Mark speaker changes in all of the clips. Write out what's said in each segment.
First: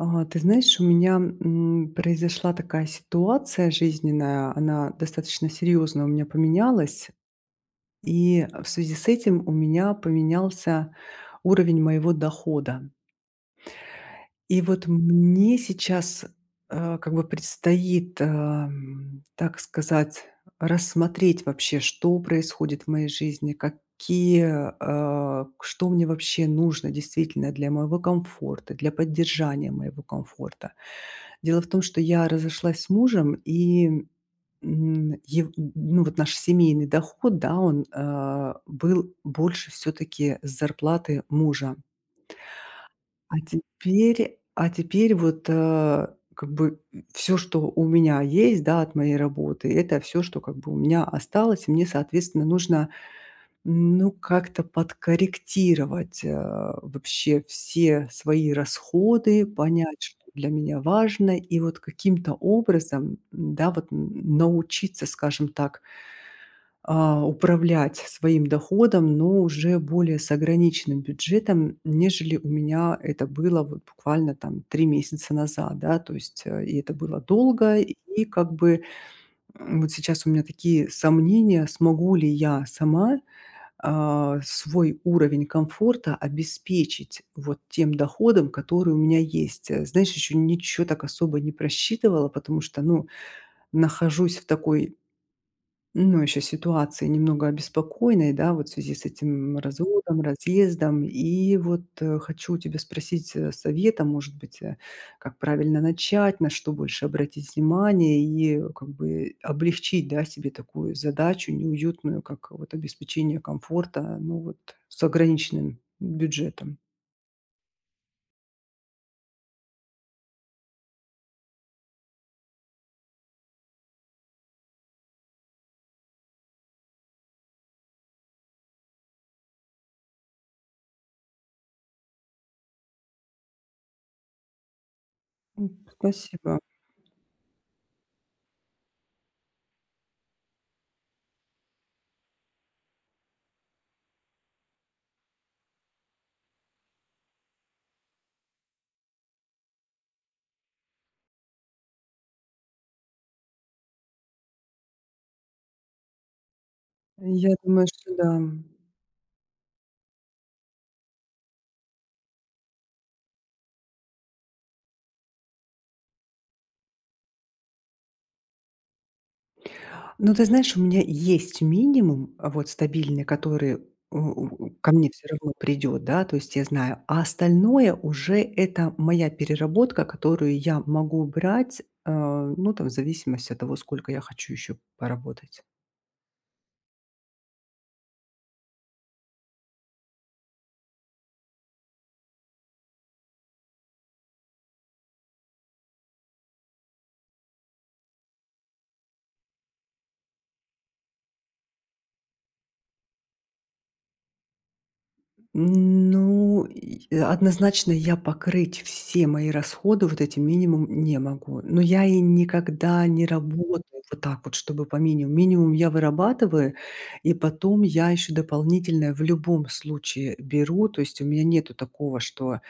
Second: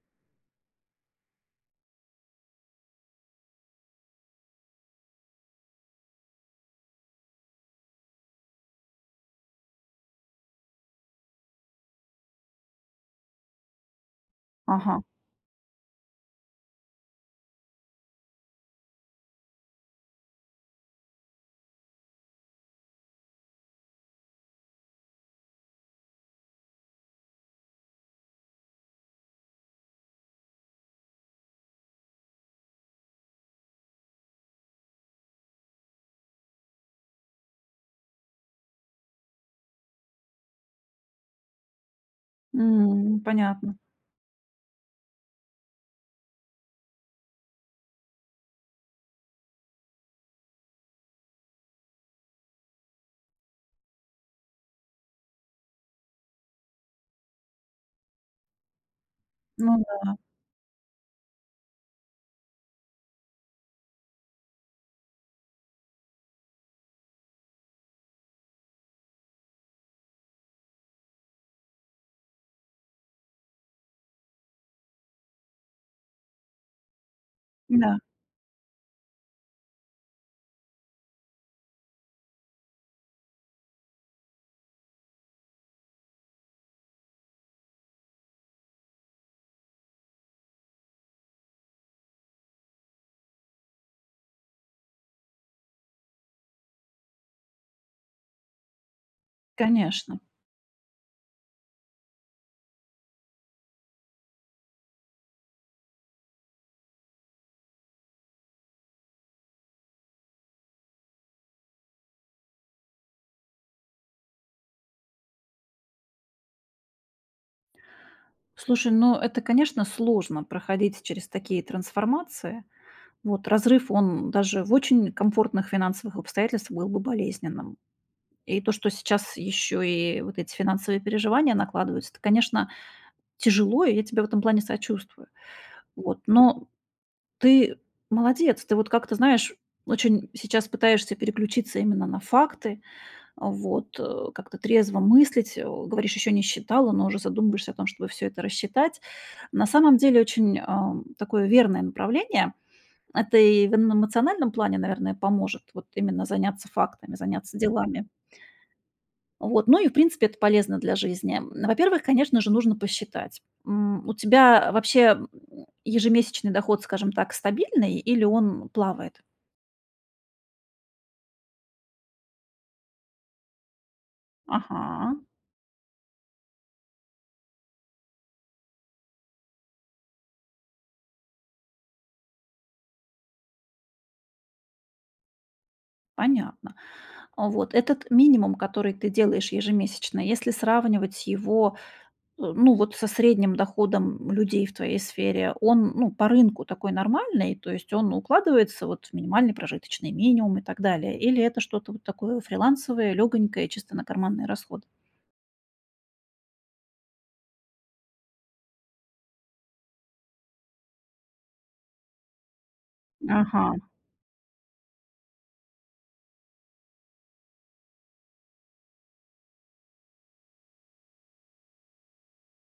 Speaker 1: А. Ты знаешь, у меня, м, произошла такая ситуация жизненная. Она достаточно серьезно у меня поменялась. И, э, в связи с этим у меня поменялся уровень моего дохода. И, вот,
Speaker 2: Ага.
Speaker 1: мне сейчас, э, как бы предстоит, эм, так сказать, рассмотреть вообще, что происходит в моей жизни. Какие, э, к что мне вообще нужно, действительно, для моего комфорта, для поддержания моего комфорта. Дело в том, что я разошлась с мужем и. Му, ев м, м, ну, вот, наш семейный доход, да, он, э, был больше, всё-таки, с зарплаты мужа.
Speaker 2: М.
Speaker 1: А
Speaker 2: Понятно.
Speaker 1: теперь, а теперь, вот, э, как бы, м, всё, что у меня есть, да, от моей работы, это всё, что как бы у меня осталось. И мне соответственно нужно, м, ну как-то подкорректировать, э, вообще все свои расходы,
Speaker 2: Ну
Speaker 1: понять,
Speaker 2: да.
Speaker 1: что для меня важно. И, вот, каким-то образом, м, да, вот, м, м, научиться, скажем так а, управлять своим доходом, но уже более с ограниченным бюджетом, м, нежели у меня это было, вот, буквально там 3 месяца назад, да, то есть. Э, и это было долго,
Speaker 2: М-да.
Speaker 1: и как бы, м, вот сейчас у меня такие сомнения, смогу ли я сама, а, свой уровень комфорта обеспечить вот тем доходом, который у меня есть. Знаешь, еще ничего, так особо, не просчитывала, потому что, ну, нахожусь в такой, ну еще ситуации немного обеспокоенной, да, вот в связи с этим, м,
Speaker 2: Конечно.
Speaker 1: разводом, разъездом. И, вот, э, хочу у тебя спросить, э, совета, может быть, э. Как правильно начать, на что больше обратить внимание? И, как бы, облегчить, да, себе такую задачу неуютную, как, вот, обеспечение комфорта, но, вот, с ограниченным бюджетом.
Speaker 2: Слушай, ну это, конечно, сложно проходить через такие трансформации. Вот, разрыв, он даже в очень комфортных финансовых обстоятельствах был бы болезненным. И то, что сейчас ещё и вот эти финансовые переживания накладываются, это, конечно, тяжело, и я тебе в этом плане сочувствую.
Speaker 1: М,
Speaker 2: Вот,
Speaker 1: спасибо.
Speaker 2: но ты молодец, ты вот как-то, знаешь, очень сейчас пытаешься переключиться именно на факты, вот, э, как-то трезво мыслить. Э, говоришь, ещё не считала, но уже задумываешься о том, чтобы всё это рассчитать. На самом деле очень, а, такое верное направление. Это и в н эмоциональном плане, наверное, поможет вот именно заняться фактами,
Speaker 1: Я
Speaker 2: заняться
Speaker 1: думаю,
Speaker 2: делами.
Speaker 1: что да.
Speaker 2: Вот, ну и в принципе это полезно для жизни. Во-первых, конечно же, нужно посчитать, м, у тебя вообще ежемесячный доход, скажем так, стабильный, или он плавает?
Speaker 1: Ну ты знаешь, у меня есть минимум, э, вот стабильный, который, у у ко мне
Speaker 2: Ага.
Speaker 1: всё равно придет, да, то есть я знаю, а остальное уже это моя переработка, которую я могу брать, а, ну, там, в зависимости от того, сколько я хочу еще поработать.
Speaker 2: Понятно. Вот этот минимум, который ты делаешь ежемесячно, если сравнивать его т ну, вот, со средним доходом людей в твоей сфере, он ну по рынку такой нормальный, то есть он укладывается, вот, в минимальный прожиточный минимум и так далее? Или это что-то вот такое фрилансовое, лёгонькое, чисто на карманные расходы?
Speaker 1: Ну и однозначно я покрыть все мои расходы вот этим минимумом не могу. Но я и никогда не
Speaker 2: Ага.
Speaker 1: работаю вот так вот, чтобы по минимуму. Минимум я вырабатываю и потом я ещё дополнительно в любом случае беру, то есть у меня нету такого, что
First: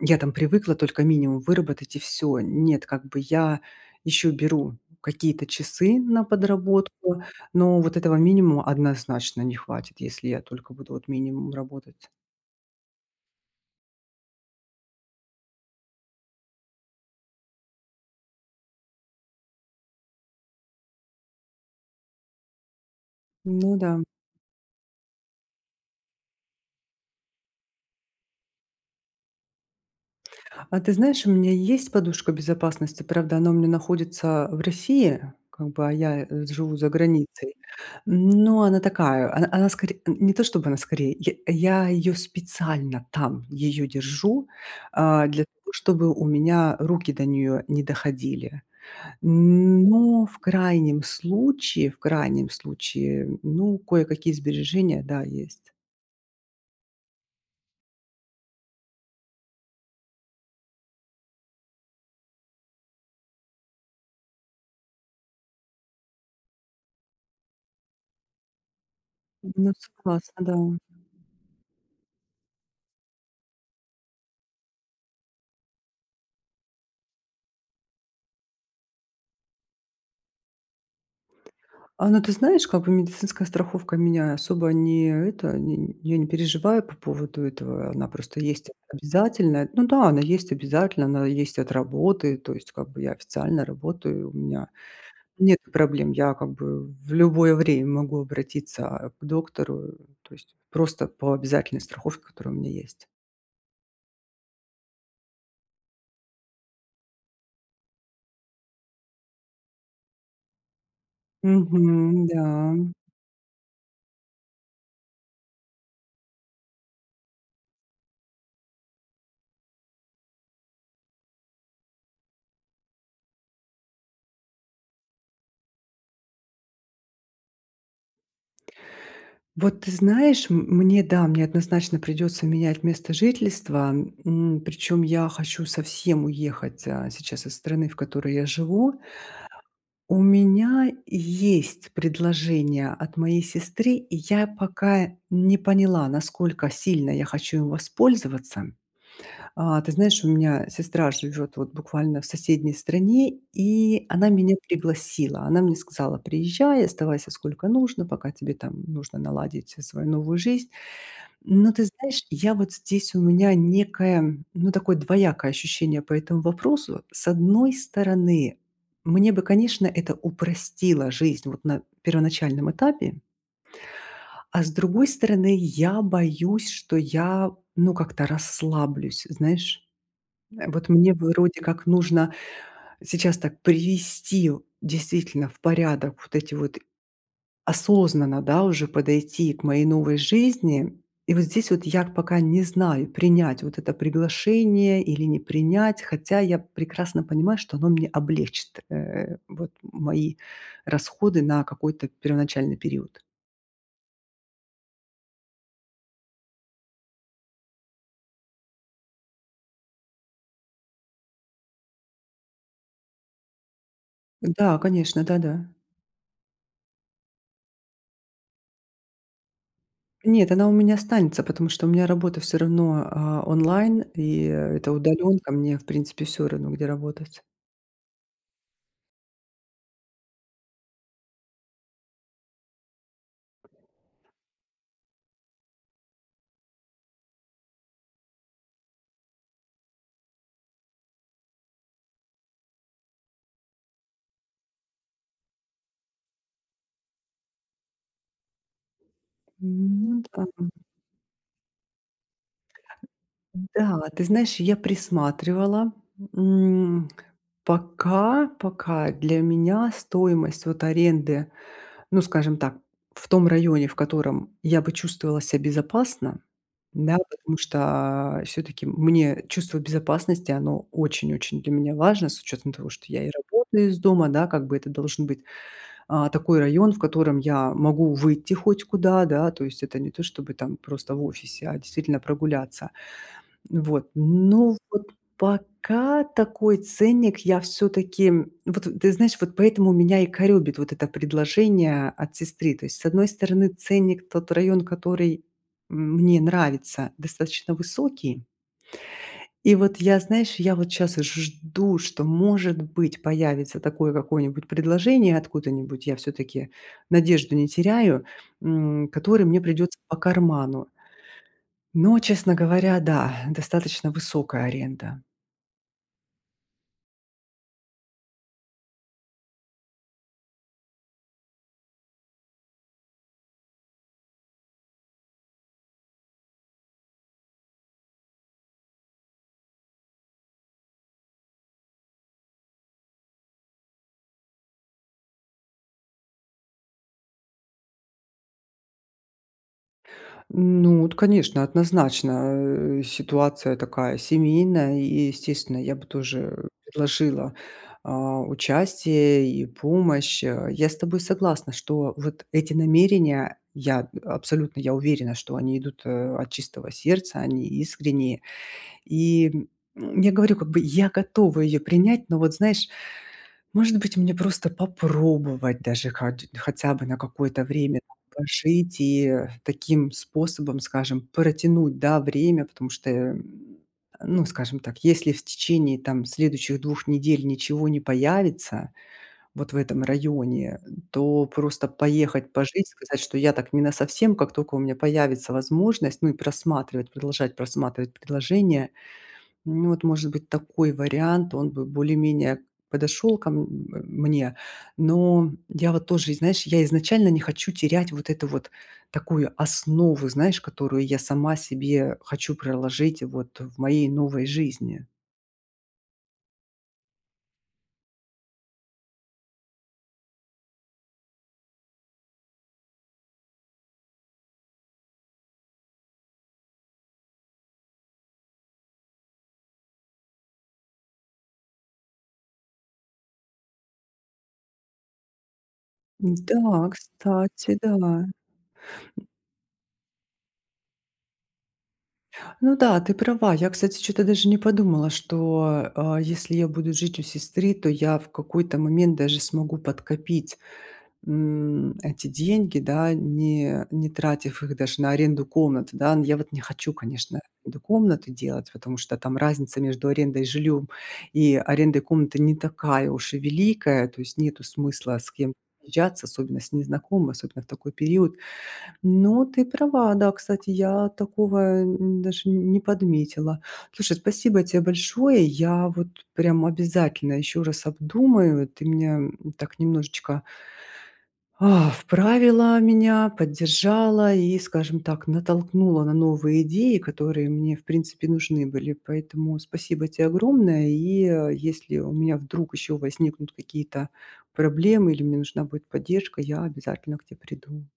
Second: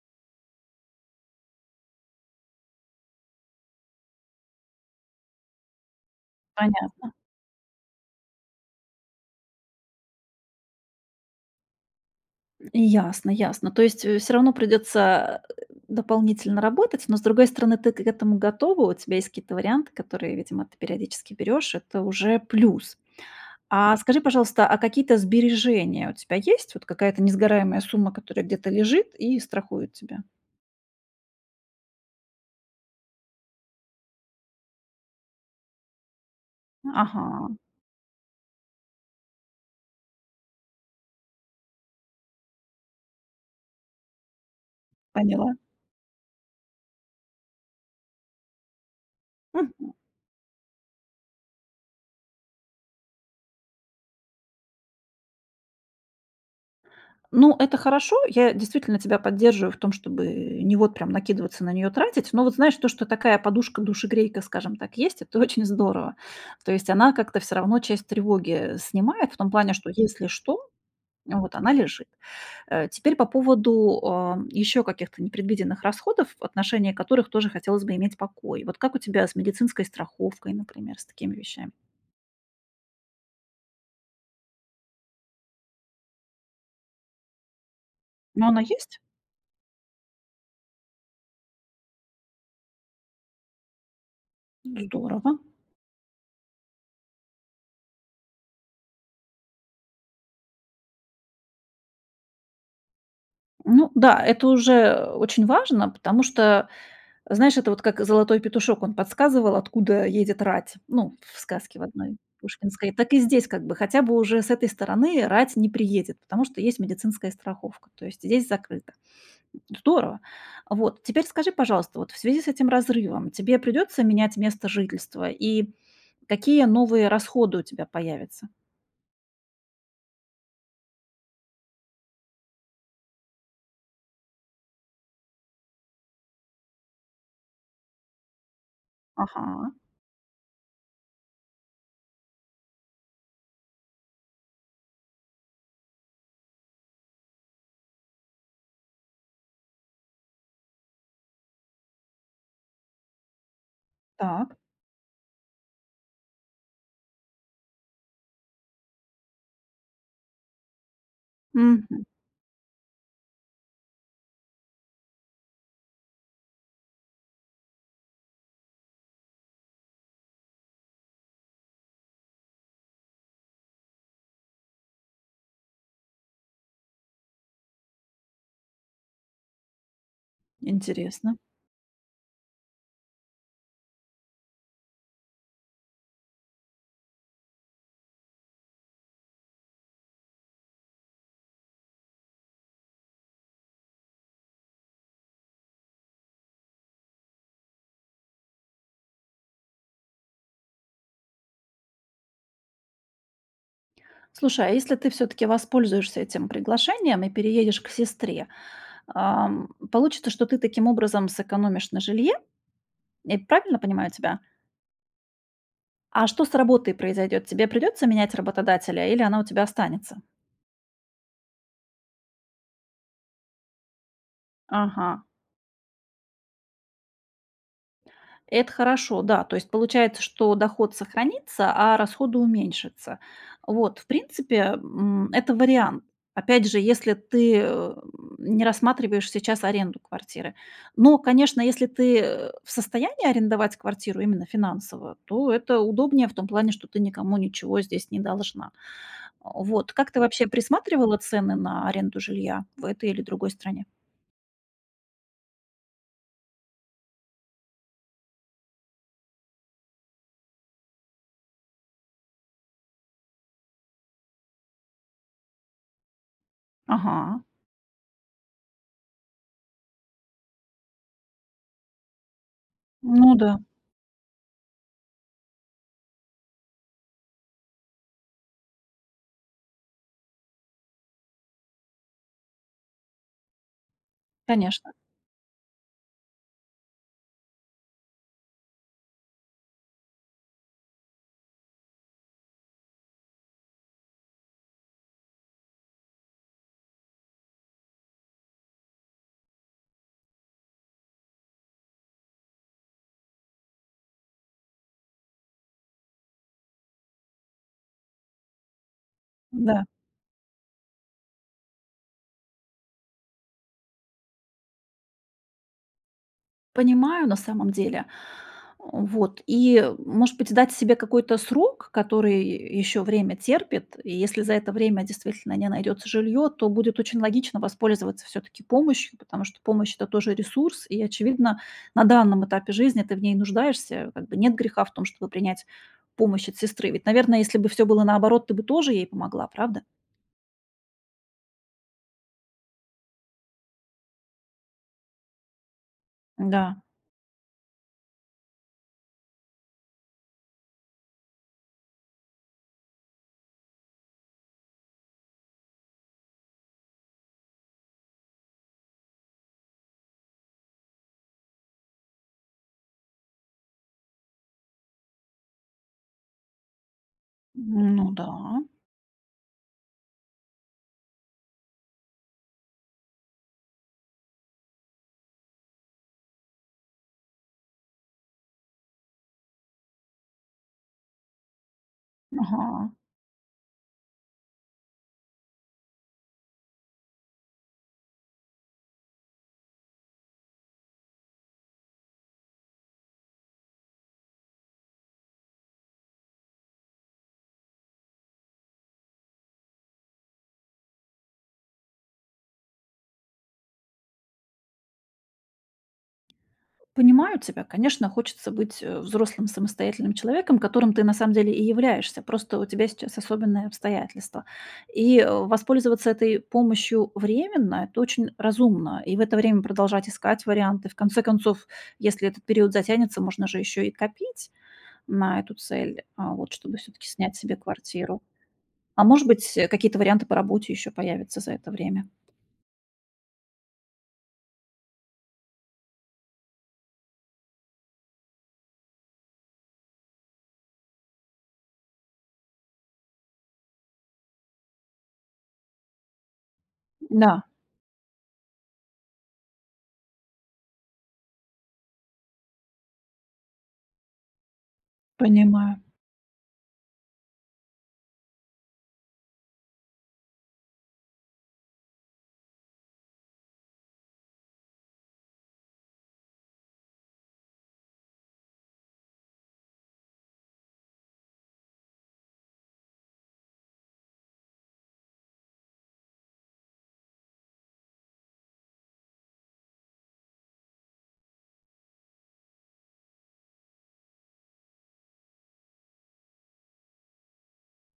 Speaker 1: я там привыкла только минимум выработать и всё. Нет, как бы я ещё беру какие-то часы на
Speaker 2: Понятно.
Speaker 1: подработку, но вот этого минимума однозначно не хватит, если я только буду вот минимум работать.
Speaker 2: Ясно, ясно. То есть, э, всё равно придётся дополнительно работать, но, с другой стороны, ты к этому готова. У тебя есть какие-то варианты, которые, видимо, ты периодически берёшь. Это уже плюс.
Speaker 1: Ну
Speaker 2: А
Speaker 1: да.
Speaker 2: скажи, пожалуйста, а какие-то сбережения у тебя есть? Вот какая-то несгораемая сумма, которая где-то лежит и страхует тебя?
Speaker 1: А ты знаешь, у меня есть подушка безопасности, правда она у меня находится в России, как бы, а я живу за границей.
Speaker 2: Ага.
Speaker 1: Но она такая, она она скоре не то, чтобы она скорее, я я её специально там её держу, а, для
Speaker 2: Поняла.
Speaker 1: того, чтобы у меня руки до неё не доходили.
Speaker 2: Мгм.
Speaker 1: Но в крайнем случае, в крайнем случае, ну, кое-какие сбережения, да, есть.
Speaker 2: Ну, это хорошо. Я действительно тебя поддерживаю в том, чтобы не, вот, прям накидываться на неё, тратить. Но вот знаешь, то, что такая подушка-душегрейка, скажем так, есть- это очень здорово. То есть она как-то всё равно часть тревоги, э, снимает в том
Speaker 1: Ну я
Speaker 2: плане, что если
Speaker 1: согласна, да.
Speaker 2: что, вот, она лежит. Э, теперь по поводу, ам, ещё каких-то непредвиденных расходов, в отношении которых тоже хотелось бы иметь покой. Вот, как у тебя с медицинской страховкой, например, с такими вещами?
Speaker 1: А ну ты знаешь, как бы медицинская страховка меня особо не это, нень я не переживаю по поводу этого. Она просто
Speaker 2: Ну, она
Speaker 1: есть
Speaker 2: есть?
Speaker 1: обязательная. Ну да, она есть обязательная, она есть и от работы, то есть, как бы, я официально работаю, и у меня,
Speaker 2: М, здорово.
Speaker 1: нету проблем. Я, как бы, в любое время могу обратиться, а, к доктору, то есть просто по обязательной страховке, которая у меня есть.
Speaker 2: Ну да, это уже, а, очень важно, потому что. Знаешь, это, вот, как Золотой Петушок, он подсказывал, откуда едет рать, ну, в сказке в одной
Speaker 1: Мгм, да,
Speaker 2: Пушкинской.
Speaker 1: м.
Speaker 2: Так и здесь, как бы, хотя бы уже с этой стороны рать не приедет, потому что есть медицинская страховка. То есть здесь закрыто. Здорово. Вот. Теперь скажи, пожалуйста, вот, в связи с этим разрывом, тебе придётся менять место жительства, и какие новые расходы у тебя появятся?
Speaker 1: Вот ты знаешь, м, мне, да, мне однозначно придется менять место жительства. М, причем я хочу совсем уехать, а, сейчас из страны, в которой я живу.
Speaker 2: Ага.
Speaker 1: У меня есть предложение от моей сестры. И я пока не поняла, насколько сильно я хочу им воспользоваться. А, ты знаешь, у меня сестра живет, вот, буквально в соседней стране, и она меня
Speaker 2: Так.
Speaker 1: пригласила. Она мне сказала: "Приезжай, оставайся сколько нужно, пока тебе там нужно наладить, э, свою новую жизнь". М, но ты
Speaker 2: Мгм.
Speaker 1: знаешь, я, вот, здесь у меня некое, ну, такое двоякое ощущение по этому вопросу. С одной стороны, мне бы, конечно, это упростило жизнь вот на первоначальном этапе. А с другой стороны, я боюсь, что я, ну, как-то расслаблюсь. Знаешь. Э, вот мне бы,
Speaker 2: Интересно.
Speaker 1: вроде как, нужно сейчас так привести в действительно, в порядок вот эти вот осознанно, да, уже подойти к моей новой жизни. И, вот, здесь вот, я пока не знаю, принять, вот, это приглашение или не принять, хотя я прекрасно понимаю, что оно мне облегчит, э, вот, мои расходы на какой-то первоначальный период.
Speaker 2: Слушай, а если ты всё-таки воспользуешься этим приглашением и переедешь к сестре? Ам, получится, что ты, таким образом, сэкономишь на жилье? Я правильно понимаю тебя?
Speaker 1: Да, конечно, да-да.
Speaker 2: А что с работой произойдет? Тебе придется менять работодателя, или она у тебя останется?
Speaker 1: Нет, она у меня останется, потому что у меня работа всё равно, а, онлайн. И это
Speaker 2: Ага.
Speaker 1: удаленка, мне, в принципе, всё равно, где работать.
Speaker 2: Это хорошо, да, то есть получается, что доход сохранится, а расходы уменьшатся. Вот, в принципе, м, это вариант. Опять же, если ты, эм, не рассматриваешь сейчас аренду квартиры. Но, конечно, если ты, э, в состоянии арендовать квартиру именно финансово, то это удобнее в том плане, что ты никому ничего здесь не должна. А,
Speaker 1: М,
Speaker 2: вот. Как
Speaker 1: ну
Speaker 2: ты,
Speaker 1: да.
Speaker 2: вообще, присматривала цены на аренду жилья, в этой или другой стране?
Speaker 1: М-да, ты знаешь, я присматривала. М. Пока, пока для меня стоимость, вот, аренды, ну скажем так, в том районе, в котором я бы чувствовала ся безопасно. Да,
Speaker 2: Ага.
Speaker 1: потому что, а, всё-таки, мне чувство безопасности, оно очень-очень для меня важно с учетом того, что я и
Speaker 2: Ну да.
Speaker 1: работаю из дома, да, как бы. Это должен быть, а, такой район, в котором я могу выйти хоть куда, да, то есть. Это не то, чтобы, там, просто в офисе, а действительно прогуляться. М, вот. Но,
Speaker 2: Конечно.
Speaker 1: вот, пока такой ценник я, всё-таки, м. Вот, ты знаешь, вот поэтому меня и коробит вот это предложение от сестры. То есть, с одной стороны, ценник, тот район, который, м, мне нравится, достаточно высокий. И вот я, знаешь, я вот щас и жду, что, может быть, появится такое, какое-нибудь, предложение, откуда-нибудь, я всё-таки надежду не теряю, м, которое мне
Speaker 2: М-да.
Speaker 1: придется по карману. Но, честно говоря, да, достаточно высокая аренда.
Speaker 2: Понимаю, на самом деле. А, вот. И, э, может быть, дать себе какой-то срок, который ещё время терпит? И если за это время, действительно, не найдётся жильё, то будет очень логично воспользоваться, всё-таки, помощью. Потому что, помощь- это тоже ресурс, и, очевидно, на данном этапе жизни ты в ней нуждаешься. Как бы нет греха в том, чтобы принять помощь от сестры. Ведь, наверное, если бы всё было наоборот, ты бы тоже ей помогла, правда?
Speaker 1: Ну вот конечно, однозначно, э, ситуация такая семейная. И, естественно, я бы тоже, э
Speaker 2: М-да.
Speaker 1: предложила, а, участие и помощь, а. Я с тобой согласна, что вот эти намерения. Я, э, абсолютно я уверена, что они идут, э, от чистого сердца, они искренние. И, м, м, я говорю, как бы. Я готова ее принять. Но, вот, знаешь, может быть, мне просто попробовать, даже, хоть хотя бы на какое-то
Speaker 2: М,
Speaker 1: время,
Speaker 2: ну
Speaker 1: там,
Speaker 2: да.
Speaker 1: пожить. И, э, таким способом, скажем, протянуть, да, время, потому что, э. Ну, скажем так, если в течение там следующих 2 недель ничего не появится, вот, в этом районе. Э, то просто поехать пожить,
Speaker 2: Ага.
Speaker 1: сказать, что я так не насовсем, как тока у меня появится возможность, ну, и просматривать, продолжать просматривать предложения. Ну, вот, может быть, такой вариант, он бы более-менее подошел ко, м, э, мне. Но, я вот тоже, и знаешь, я изначально не хочу терять, вот эту вот, такую основу, знаешь, которую я сама себе хочу проложить, вот, э, в моей новой жизни.
Speaker 2: Понимают тебя. Конечно, хочется быть, э, взрослым, самостоятельным человеком, которым ты на самом деле и являешься, просто у тебя сейчас особенные обстоятельства. И, воспользоваться этой помощью временно- это очень разумно, э, и в это время продолжать искать варианты. В конце концов, если этот период затянется, можно же ещё и копить на эту цель, а, вот, чтобы
Speaker 1: Да,
Speaker 2: всё-таки снять себе
Speaker 1: кстати,
Speaker 2: квартиру.
Speaker 1: да.
Speaker 2: А может быть, э, какие-то варианты по работе ещё появятся за это время.
Speaker 1: Ну да, ты права. Я, кстати, чё-то даже не подумала, что, а, если я буду жить у сестры, то я в какой-то момент даже смогу подкопить, м, эти деньги, да, не не тратив их даже на аренду комнаты, да. Я вот не хочу, конечно,
Speaker 2: Да.
Speaker 1: эту комнату делать, потому что там разница между арендой и жильём, и арендой комнаты не такая уж и великая, то есть нету смысла с кем
Speaker 2: Понимаю.
Speaker 1: съезжаться, особенно с незнакомыми, особенно в такой период. Но ты права, да, кстати, я такого, э, даже не подметила. Слушай, спасибо тебе большое, я вот прям обязательно ещё раз обдумаю, ты меня, м, так немножечко а, вправила, меня поддержала и, скажем так, натолкнула на новые идеи, которые мне, в принципе, нужны были. Поэтому, спасибо тебе огромное. И, э, если у меня вдруг ещё возникнут какие-то проблемы или мне нужна будет поддержка, я обязательно к те приду.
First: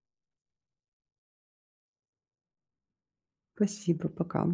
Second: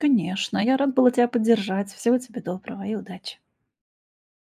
Speaker 2: Конечно, я рада была тебя поддержать. Всего доброго и удачи.
Speaker 1: Спасибо, пока.